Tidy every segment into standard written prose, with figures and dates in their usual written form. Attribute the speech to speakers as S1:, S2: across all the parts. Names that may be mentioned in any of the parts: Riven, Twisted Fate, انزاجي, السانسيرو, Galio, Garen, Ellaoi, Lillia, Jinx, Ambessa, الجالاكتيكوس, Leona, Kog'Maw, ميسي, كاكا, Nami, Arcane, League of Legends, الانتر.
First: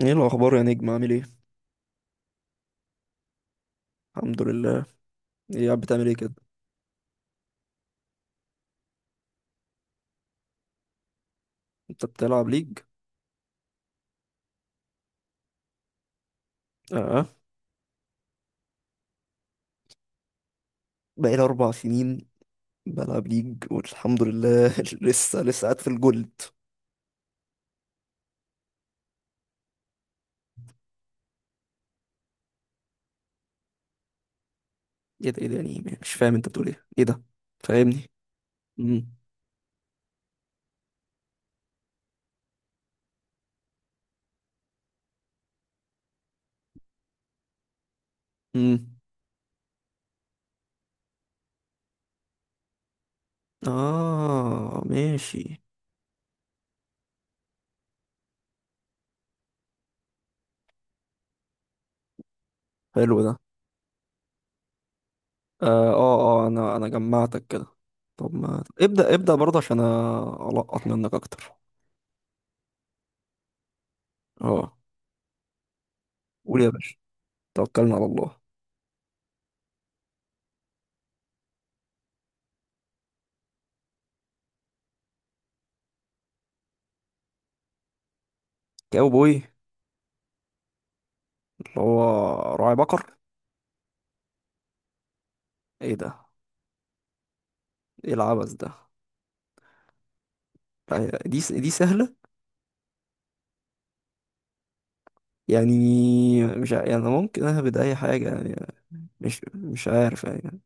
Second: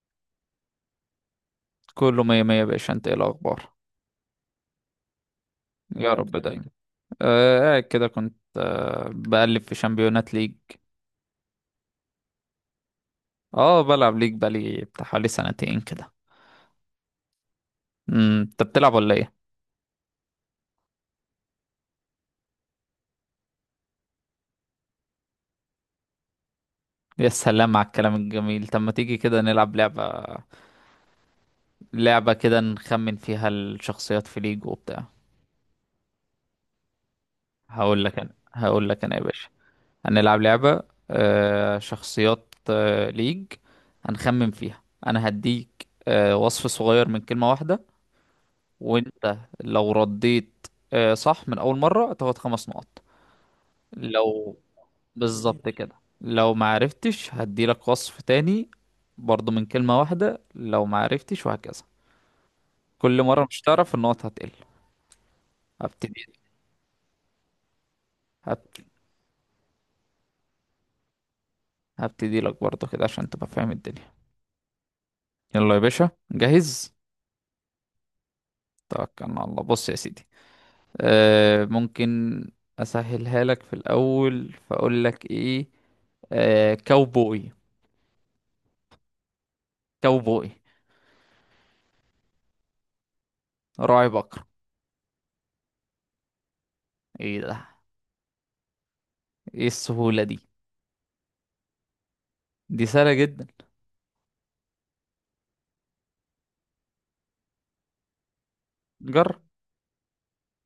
S1: ايه الاخبار يا نجم؟ عامل ايه؟
S2: كله مية مية يا باشا، انت ايه الاخبار؟
S1: الحمد لله. ايه؟ قاعد بتعمل
S2: يا
S1: ايه
S2: الحمد
S1: كده؟
S2: رب لله دايما. قاعد كده، كنت بقلب في شامبيونات ليج.
S1: انت بتلعب ليج؟
S2: اه، بلعب ليج بقالي بتاع حوالي 2 سنين كده.
S1: اه،
S2: انت بتلعب ولا ايه؟
S1: بقالي 4 سنين بلعب ليج والحمد لله. لسه لسه قاعد في الجولد.
S2: يا سلام على الكلام الجميل. طب ما تيجي كده نلعب لعبة، لعبة كده نخمن فيها الشخصيات في ليج وبتاع.
S1: ايه ده؟ ايه ده؟ يعني مش فاهم انت بتقول ايه. ايه ده؟
S2: هقول
S1: فاهمني؟
S2: لك انا هقول لك
S1: امم.
S2: انا يا باشا. هنلعب لعبة شخصيات ليج، هنخمن فيها. انا هديك وصف صغير من كلمة واحدة،
S1: امم.
S2: وانت لو رديت صح من اول مرة، تاخد 5 نقط. لو،
S1: اه، ماشي.
S2: بالظبط كده، لو ما عرفتش هديلك وصف تاني برضو من كلمة واحدة، لو ما عرفتش وهكذا.
S1: حلو
S2: كل
S1: ده.
S2: مرة مش هتعرف النقط هتقل.
S1: اه،
S2: هبتدي.
S1: اه، انا جمعتك كده. طب ما
S2: هبت-
S1: ابدا ابدا برضه عشان القط منك اكتر.
S2: هبتدي لك برضو كده عشان تبقى فاهم الدنيا.
S1: اه،
S2: يلا يا باشا،
S1: قول يا
S2: جاهز؟
S1: باشا. توكلنا على الله.
S2: توكلنا على الله. بص يا سيدي، ممكن اسهلها لك في الاول، فاقول لك ايه؟ كاوبوي.
S1: كاوبوي.
S2: كاوبوي.
S1: اللي هو راعي بقر.
S2: راعي بقر.
S1: ايه ده؟
S2: ايه ده؟
S1: ايه العبث ده؟
S2: ايه السهولة دي؟
S1: لا، دي سهلة.
S2: دي سهلة جدا.
S1: يعني مش يعني ممكن اهبد اي حاجة يعني. مش
S2: جرب.
S1: مش عارف يعني.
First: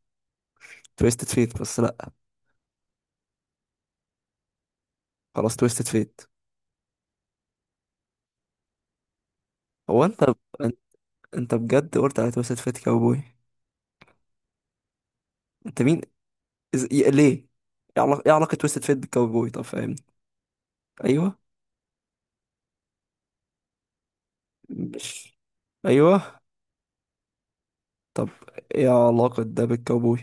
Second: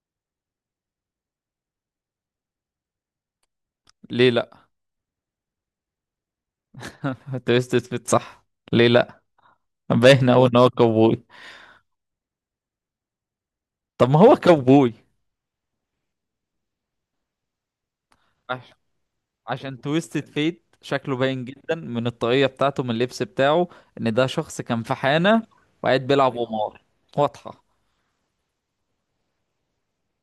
S1: تويستد فيت، بس لا.
S2: ليه لا؟
S1: خلاص تويستد فيت.
S2: انت بس تثبت صح. ليه لا؟
S1: هو انت
S2: باين اوي ان هو
S1: انت
S2: كوبوي.
S1: أنت بجد قلت على تويستد فيت كاوبوي؟
S2: طب ما هو كوبوي.
S1: انت مين؟ ليه؟ ايه علاقة
S2: عش-
S1: تويستد فيت بالكاوبوي؟ طب
S2: عشان
S1: فاهمني.
S2: تويستد فيت شكله
S1: ايوه.
S2: باين جدا من الطاقية بتاعته، من اللبس بتاعه، ان ده شخص كان في
S1: مش.
S2: حانة وقاعد بيلعب
S1: ايوه،
S2: قمار. واضحة.
S1: طب. ايه علاقة ده بالكاوبوي؟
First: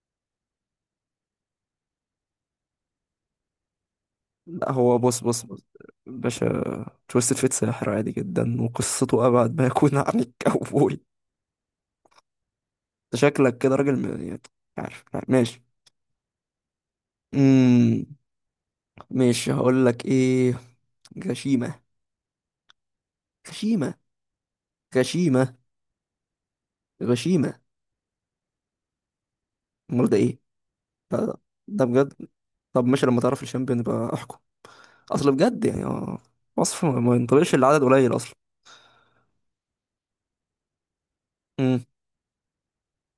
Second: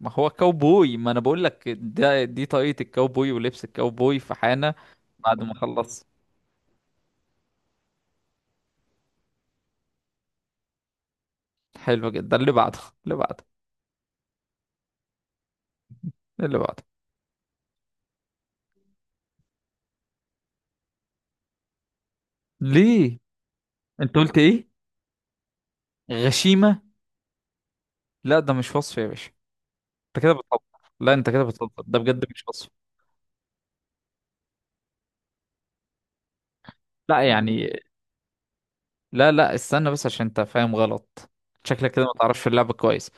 S2: ما هو كوبوي، ما انا بقول لك ده، دي طاقية الكوبوي ولبس الكوبوي في
S1: لا،
S2: حانة
S1: هو بص
S2: بعد
S1: بص
S2: ما
S1: بص،
S2: خلص.
S1: باشا. تويستد فيت ساحر عادي جدا وقصته ابعد ما يكون عن الكاوبوي.
S2: حلو جدا. اللي بعده، اللي
S1: انت
S2: بعده،
S1: شكلك كده راجل يعني. عارف. ماشي.
S2: اللي بعده.
S1: امم ماشي، هقول لك ايه. غشيمة،
S2: ليه؟
S1: غشيمة،
S2: انت قلت ايه؟
S1: غشيمة،
S2: غشيمة.
S1: غشيمة.
S2: لا ده مش وصف يا باشا.
S1: امال ده
S2: انت كده
S1: ايه؟
S2: بتهزر. لا
S1: لا،
S2: انت
S1: لا،
S2: كده بتهزر،
S1: ده
S2: ده بجد
S1: بجد.
S2: مش وصف.
S1: طب ماشي، لما تعرف الشامبيون يبقى احكم. اصل بجد يعني، اه. وصف ما
S2: لا
S1: ينطبقش.
S2: يعني.
S1: العدد قليل اصلا.
S2: لا، لا، استنى بس عشان انت فاهم غلط.
S1: امم.
S2: شكلك كده ما تعرفش اللعبة كويس.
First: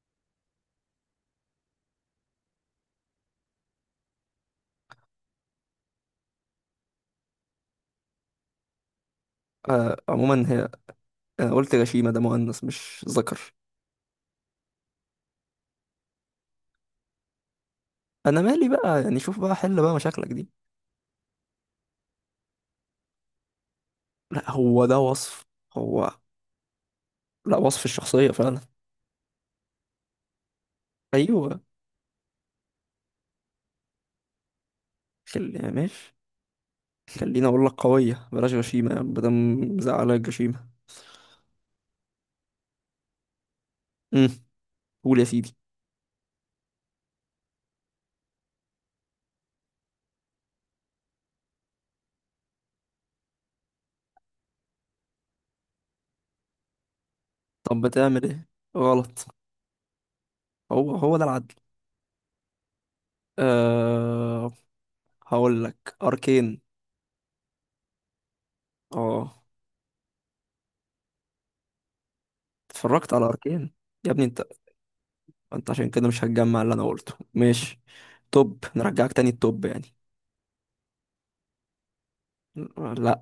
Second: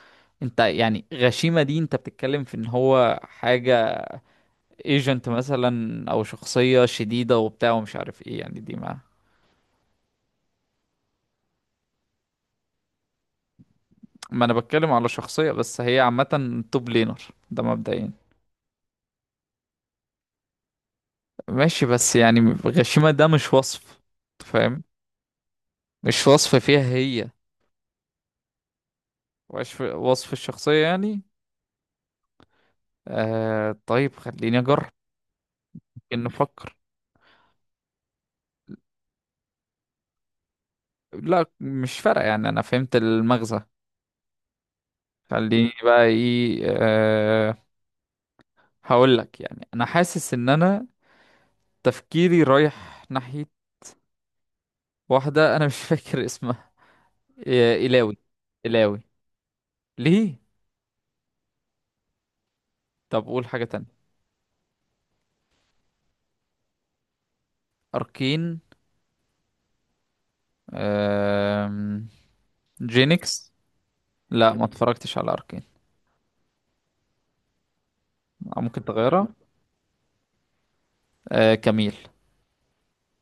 S2: انت يعني غشيمة دي، انت بتتكلم في ان هو حاجة، ايجنت مثلا او شخصية شديدة وبتاع ومش عارف ايه، يعني دي ما.
S1: عموما هي. انا قلت غشيمة. ده مؤنث مش ذكر.
S2: ما انا بتكلم على شخصية بس هي عامة توب لينر، ده مبدئيا.
S1: انا مالي بقى يعني، شوف بقى حل بقى مشاكلك دي.
S2: ماشي بس يعني، غشيمة ده مش وصف. أنت
S1: لا،
S2: فاهم،
S1: هو ده وصف. هو.
S2: مش وصف فيها هي.
S1: لا، وصف الشخصية فعلا.
S2: وصف الشخصية يعني.
S1: ايوه.
S2: طيب خليني اجرب.
S1: خل يعني، ماشي.
S2: ان نفكر.
S1: خليني اقول لك قويه، بلاش غشيمه يعني بدل. مزعلك الجشيمه؟
S2: لا مش فارقه يعني، انا فهمت المغزى.
S1: امم. قول يا سيدي.
S2: خليني بقى ايه، هقول لك، يعني انا حاسس ان انا تفكيري رايح ناحيه واحده، انا مش فاكر اسمها.
S1: طب
S2: إلاوي.
S1: بتعمل ايه؟
S2: إلاوي.
S1: غلط.
S2: ليه؟
S1: هو هو ده العدل.
S2: طب قول حاجه تانية.
S1: أه هقول لك اركين.
S2: اركين.
S1: اه.
S2: آه
S1: اتفرجت على
S2: جينكس.
S1: اركين؟ يا ابني انت.
S2: لا ما اتفرجتش على اركين.
S1: انت عشان كده مش هتجمع اللي انا قلته. ماشي.
S2: أو
S1: توب،
S2: ممكن
S1: نرجعك
S2: تغيرها.
S1: تاني التوب يعني.
S2: كميل.
S1: لا.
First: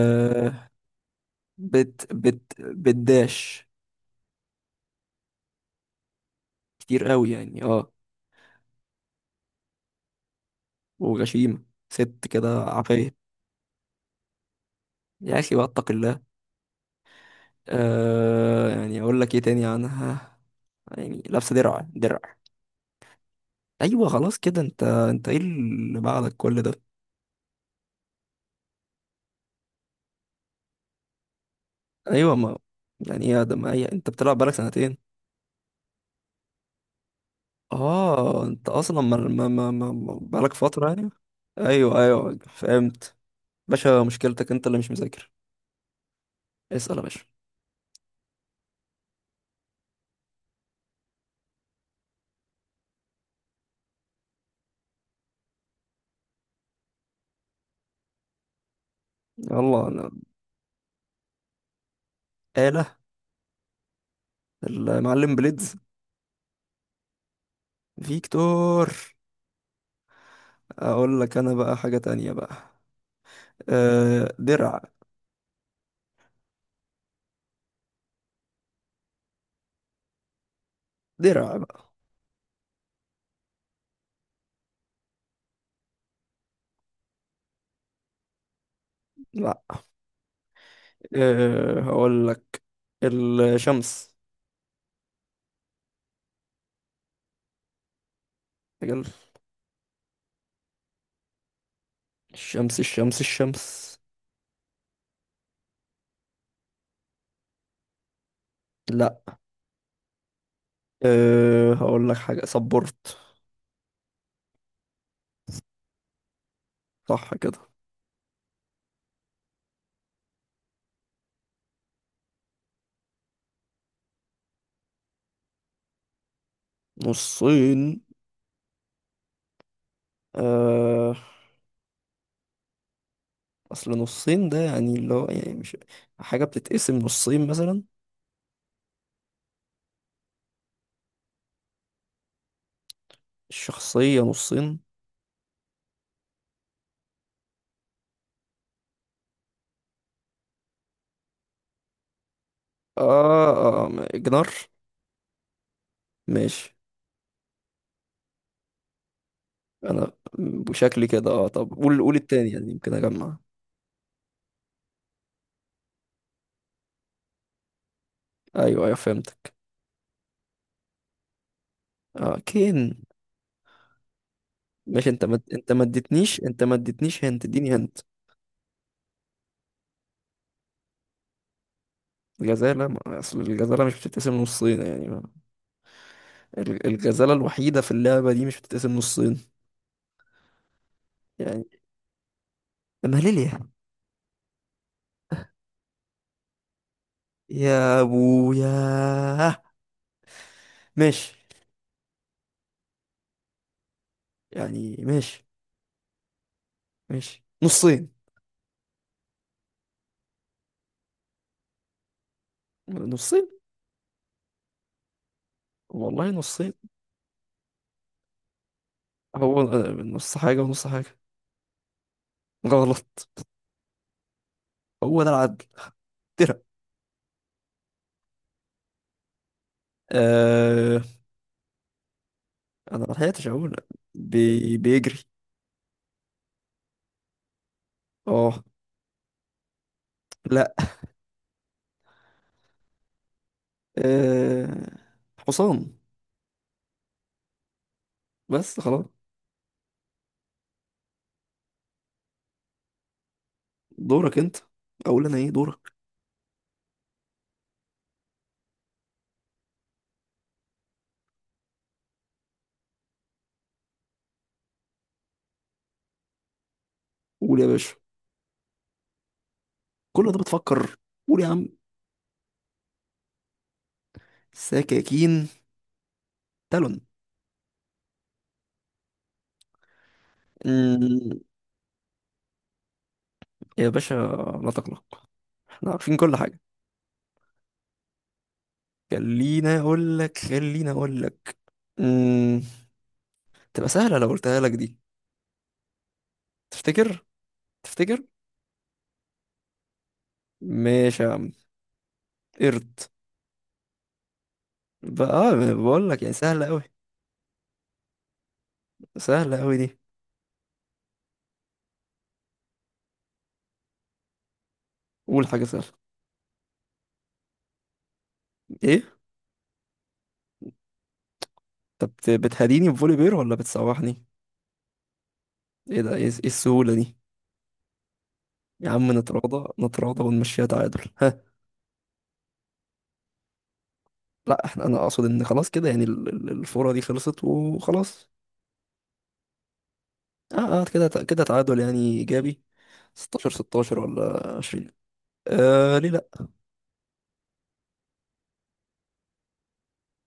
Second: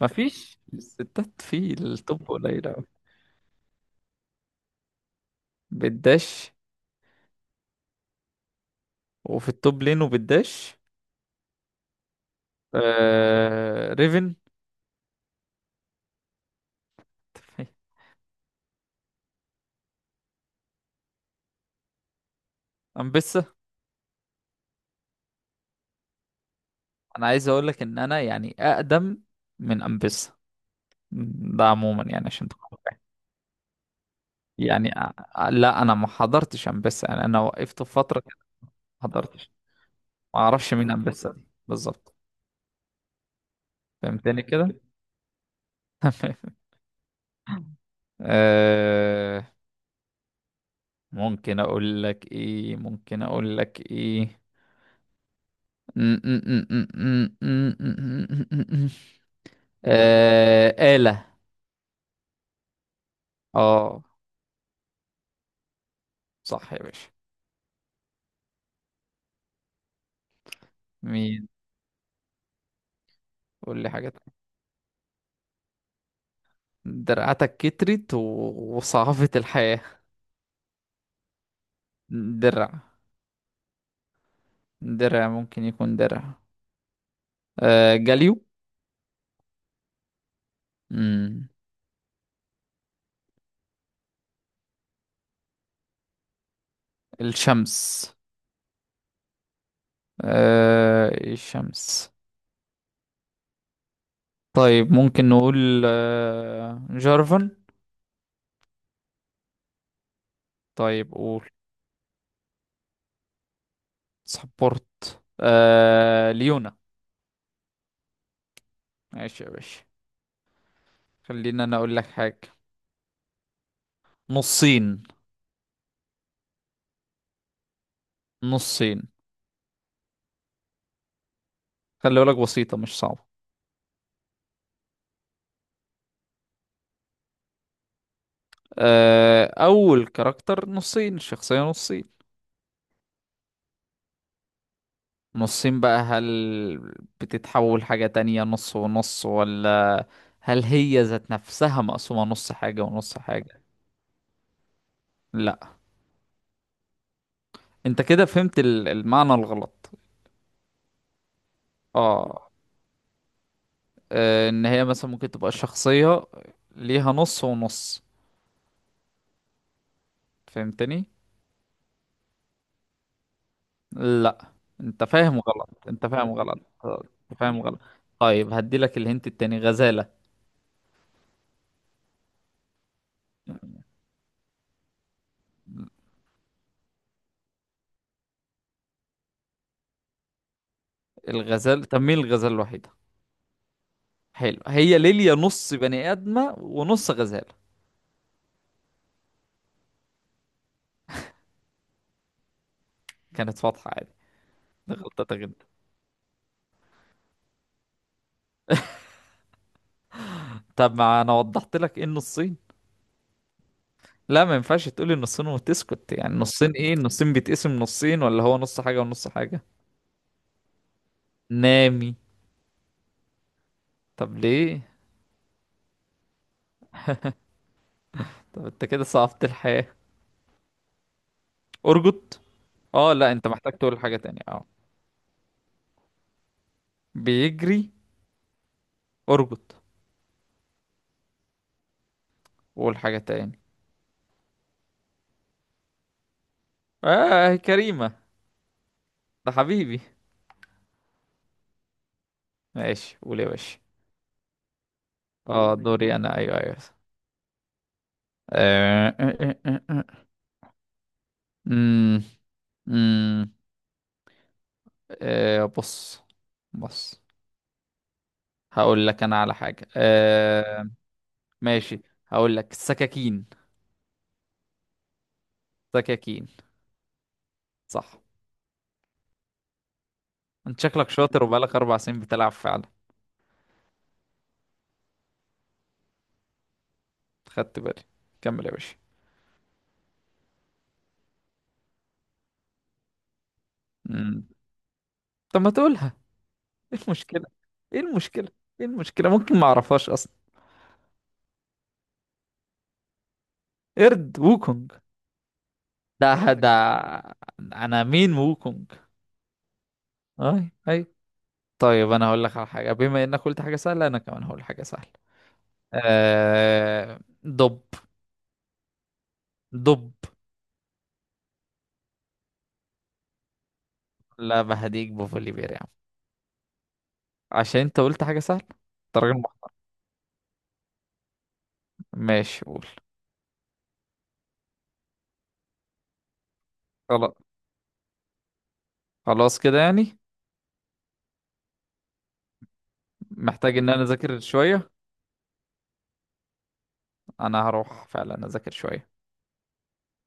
S2: مفيش، الستات في
S1: بت
S2: التوب
S1: بت
S2: قليل أوي.
S1: بتداش.
S2: بتداش.
S1: كتير قوي يعني، اه.
S2: وفي التوب لين وبالداش.
S1: وغشيمه. ست كده عافيه.
S2: ريفن.
S1: يا اخي بقى، اتق الله. يعني اقول لك ايه تاني عنها؟ يعني لابسه درع درع.
S2: امبيسا.
S1: ايوه، خلاص كده. انت ايه اللي بعدك كل ده؟
S2: انا عايز اقول لك ان انا يعني اقدم من امبيسا، ده عموما يعني
S1: ايوه
S2: عشان
S1: ما.
S2: تكون فاهم.
S1: يعني ايه يا ده؟ ما هي انت بتلعب بقالك
S2: يعني
S1: سنتين.
S2: أ- لا انا ما حضرتش امبيسا، يعني انا وقفت في فتره كده،
S1: اه، انت اصلا
S2: ما
S1: ما ما
S2: حضرتش،
S1: ما ما- ما-
S2: ما
S1: بقالك
S2: اعرفش
S1: فتره
S2: مين
S1: يعني.
S2: امبيسا دي.
S1: ايوه،
S2: بالظبط.
S1: ايوه، فهمت. باشا،
S2: فهمتني
S1: مشكلتك انت اللي
S2: كده.
S1: مش مذاكر.
S2: تمام.
S1: اسال يا باشا.
S2: آه... ممكن اقول لك ايه؟
S1: يلا انا.
S2: آلة.
S1: آلة.
S2: اه،
S1: المعلم بليدز.
S2: صح يا باشا.
S1: فيكتور. اقول لك
S2: مين؟
S1: انا بقى حاجه تانية بقى.
S2: قول لي حاجة تانية.
S1: درع.
S2: درعتك كترت وصعبت الحياة.
S1: درع بقى.
S2: درع. درع ممكن يكون درع. جاليو.
S1: لا.
S2: مم.
S1: هقول لك الشمس.
S2: الشمس. الشمس.
S1: الشمس، الشمس، الشمس.
S2: طيب ممكن نقول جارفن.
S1: لا.
S2: طيب قول.
S1: هقول لك حاجة. صبرت.
S2: سبورت ليونا.
S1: صح كده.
S2: ماشي يا باشا. خلينا، انا اقول لك حاجة. نصين.
S1: نصين.
S2: نصين.
S1: أه
S2: خلي بالك بسيطة مش صعبة.
S1: أصل نصين ده يعني اللي هو يعني مش حاجة بتتقسم نصين مثلا.
S2: أول كاركتر، نصين الشخصية نصين.
S1: الشخصية نصين.
S2: نصين بقى، هل بتتحول حاجة تانية نص ونص، ولا هل هي ذات نفسها مقسومة نص حاجة ونص
S1: آه,
S2: حاجة؟
S1: آه جنار.
S2: لا
S1: ماشي.
S2: انت كده فهمت المعنى الغلط.
S1: أنا بشكلي كده، طب قول
S2: اه.
S1: التاني يعني يمكن أجمع.
S2: ان هي مثلا ممكن تبقى الشخصية ليها نص ونص.
S1: أيوه، أيوه، فهمتك.
S2: فهمتني.
S1: كين.
S2: لا. انت
S1: ماشي،
S2: فاهم غلط،
S1: أنت ما
S2: انت فاهم
S1: اديتنيش
S2: غلط.
S1: أنت ما
S2: آه،
S1: اديتنيش
S2: انت
S1: هنت
S2: فاهم
S1: اديني
S2: غلط.
S1: هنت.
S2: طيب هدي لك الهنت التاني، غزالة.
S1: الجزالة أصل الجزالة مش بتتقسم نصين يعني. الغزالة الوحيدة في اللعبة دي مش بتتقسم نصين. يعني
S2: طب مين الغزالة الوحيدة؟
S1: ماليليا.
S2: حلو. هي ليليا نص بني ادمه ونص غزاله،
S1: يا ابويا. ماشي.
S2: كانت واضحه عادي. ده
S1: يعني
S2: غلطتك
S1: ماشي.
S2: جدا.
S1: ماشي، نصين.
S2: طب ما انا وضحت لك ايه النصين.
S1: نصين.
S2: لا ما ينفعش تقولي النصين وتسكت،
S1: والله،
S2: يعني النصين
S1: نصين.
S2: ايه؟ النصين بيتقسم نصين، ولا هو نص حاجه ونص
S1: هو
S2: حاجه.
S1: نص حاجة ونص حاجة.
S2: نامي.
S1: غلط.
S2: طب ليه؟
S1: هو ده العدل. ترى.
S2: طب انت كده صعبت الحياه.
S1: آه
S2: ارجط.
S1: انا ما
S2: اه لا، انت
S1: لحقتش
S2: محتاج
S1: اقول.
S2: تقول حاجه تانية. اه،
S1: بيجري.
S2: بيجري.
S1: اه.
S2: ارجط.
S1: لا.
S2: قول حاجه تاني.
S1: آه حصان.
S2: اه كريمه.
S1: بس خلاص.
S2: ده حبيبي. ماشي قول يا باشا.
S1: دورك انت. اقول انا ايه؟
S2: اه،
S1: دورك.
S2: دوري انا. ايوه، ايوه. آه، آه، آه، آه، آه. امم امم بص. بص.
S1: قول يا باشا.
S2: هقول لك انا على حاجه،
S1: كل ده بتفكر؟ قول يا عم.
S2: ماشي، هقول لك سكاكين.
S1: سكاكين.
S2: سكاكين.
S1: تالون.
S2: صح. انت شكلك
S1: أمم،
S2: شاطر وبقالك 4 سنين بتلعب فعلا.
S1: يا باشا، لا تقلق. احنا عارفين كل حاجة.
S2: خدت بالي. كمل يا باشا.
S1: خليني اقول لك، خليني اقول لك. أمم، تبقى سهلة لو
S2: امم
S1: قلتها لك دي.
S2: طب ما تقولها. ايه
S1: تفتكر؟
S2: المشكله؟ ايه
S1: تفتكر؟
S2: المشكله ايه المشكله؟ ممكن ما اعرفهاش اصلا.
S1: ماشي يا عم. قرد.
S2: قرد ووكونج.
S1: بقى، بقول لك يعني
S2: ده
S1: سهلة
S2: ده
S1: قوي.
S2: انا. مين ووكونج؟
S1: سهلة قوي دي.
S2: اي اي. طيب انا هقول لك على حاجه، بما انك قلت حاجه سهله، انا كمان هقول حاجه سهله.
S1: قول حاجة سهلة.
S2: دب.
S1: ايه؟
S2: دب.
S1: طب بتهديني بفولي بير ولا بتسوحني؟
S2: لا ما هديك بفوليبير يا عم.
S1: ايه ده؟ ايه السهولة دي؟
S2: عشان انت قلت حاجة سهلة.
S1: يا عم،
S2: انت راجل
S1: نتراضى نتراضى ونمشيها تعادل، ها؟
S2: ماشي قول.
S1: لا، انا اقصد ان خلاص كده يعني الفورة دي
S2: خلاص.
S1: خلصت وخلاص.
S2: خلاص كده يعني.
S1: اه، اه، كده كده، تعادل يعني ايجابي. 16
S2: محتاج ان
S1: 16
S2: انا اذاكر
S1: ولا 20؟
S2: شوية.
S1: ليه لا.
S2: انا هروح فعلا اذاكر شوية.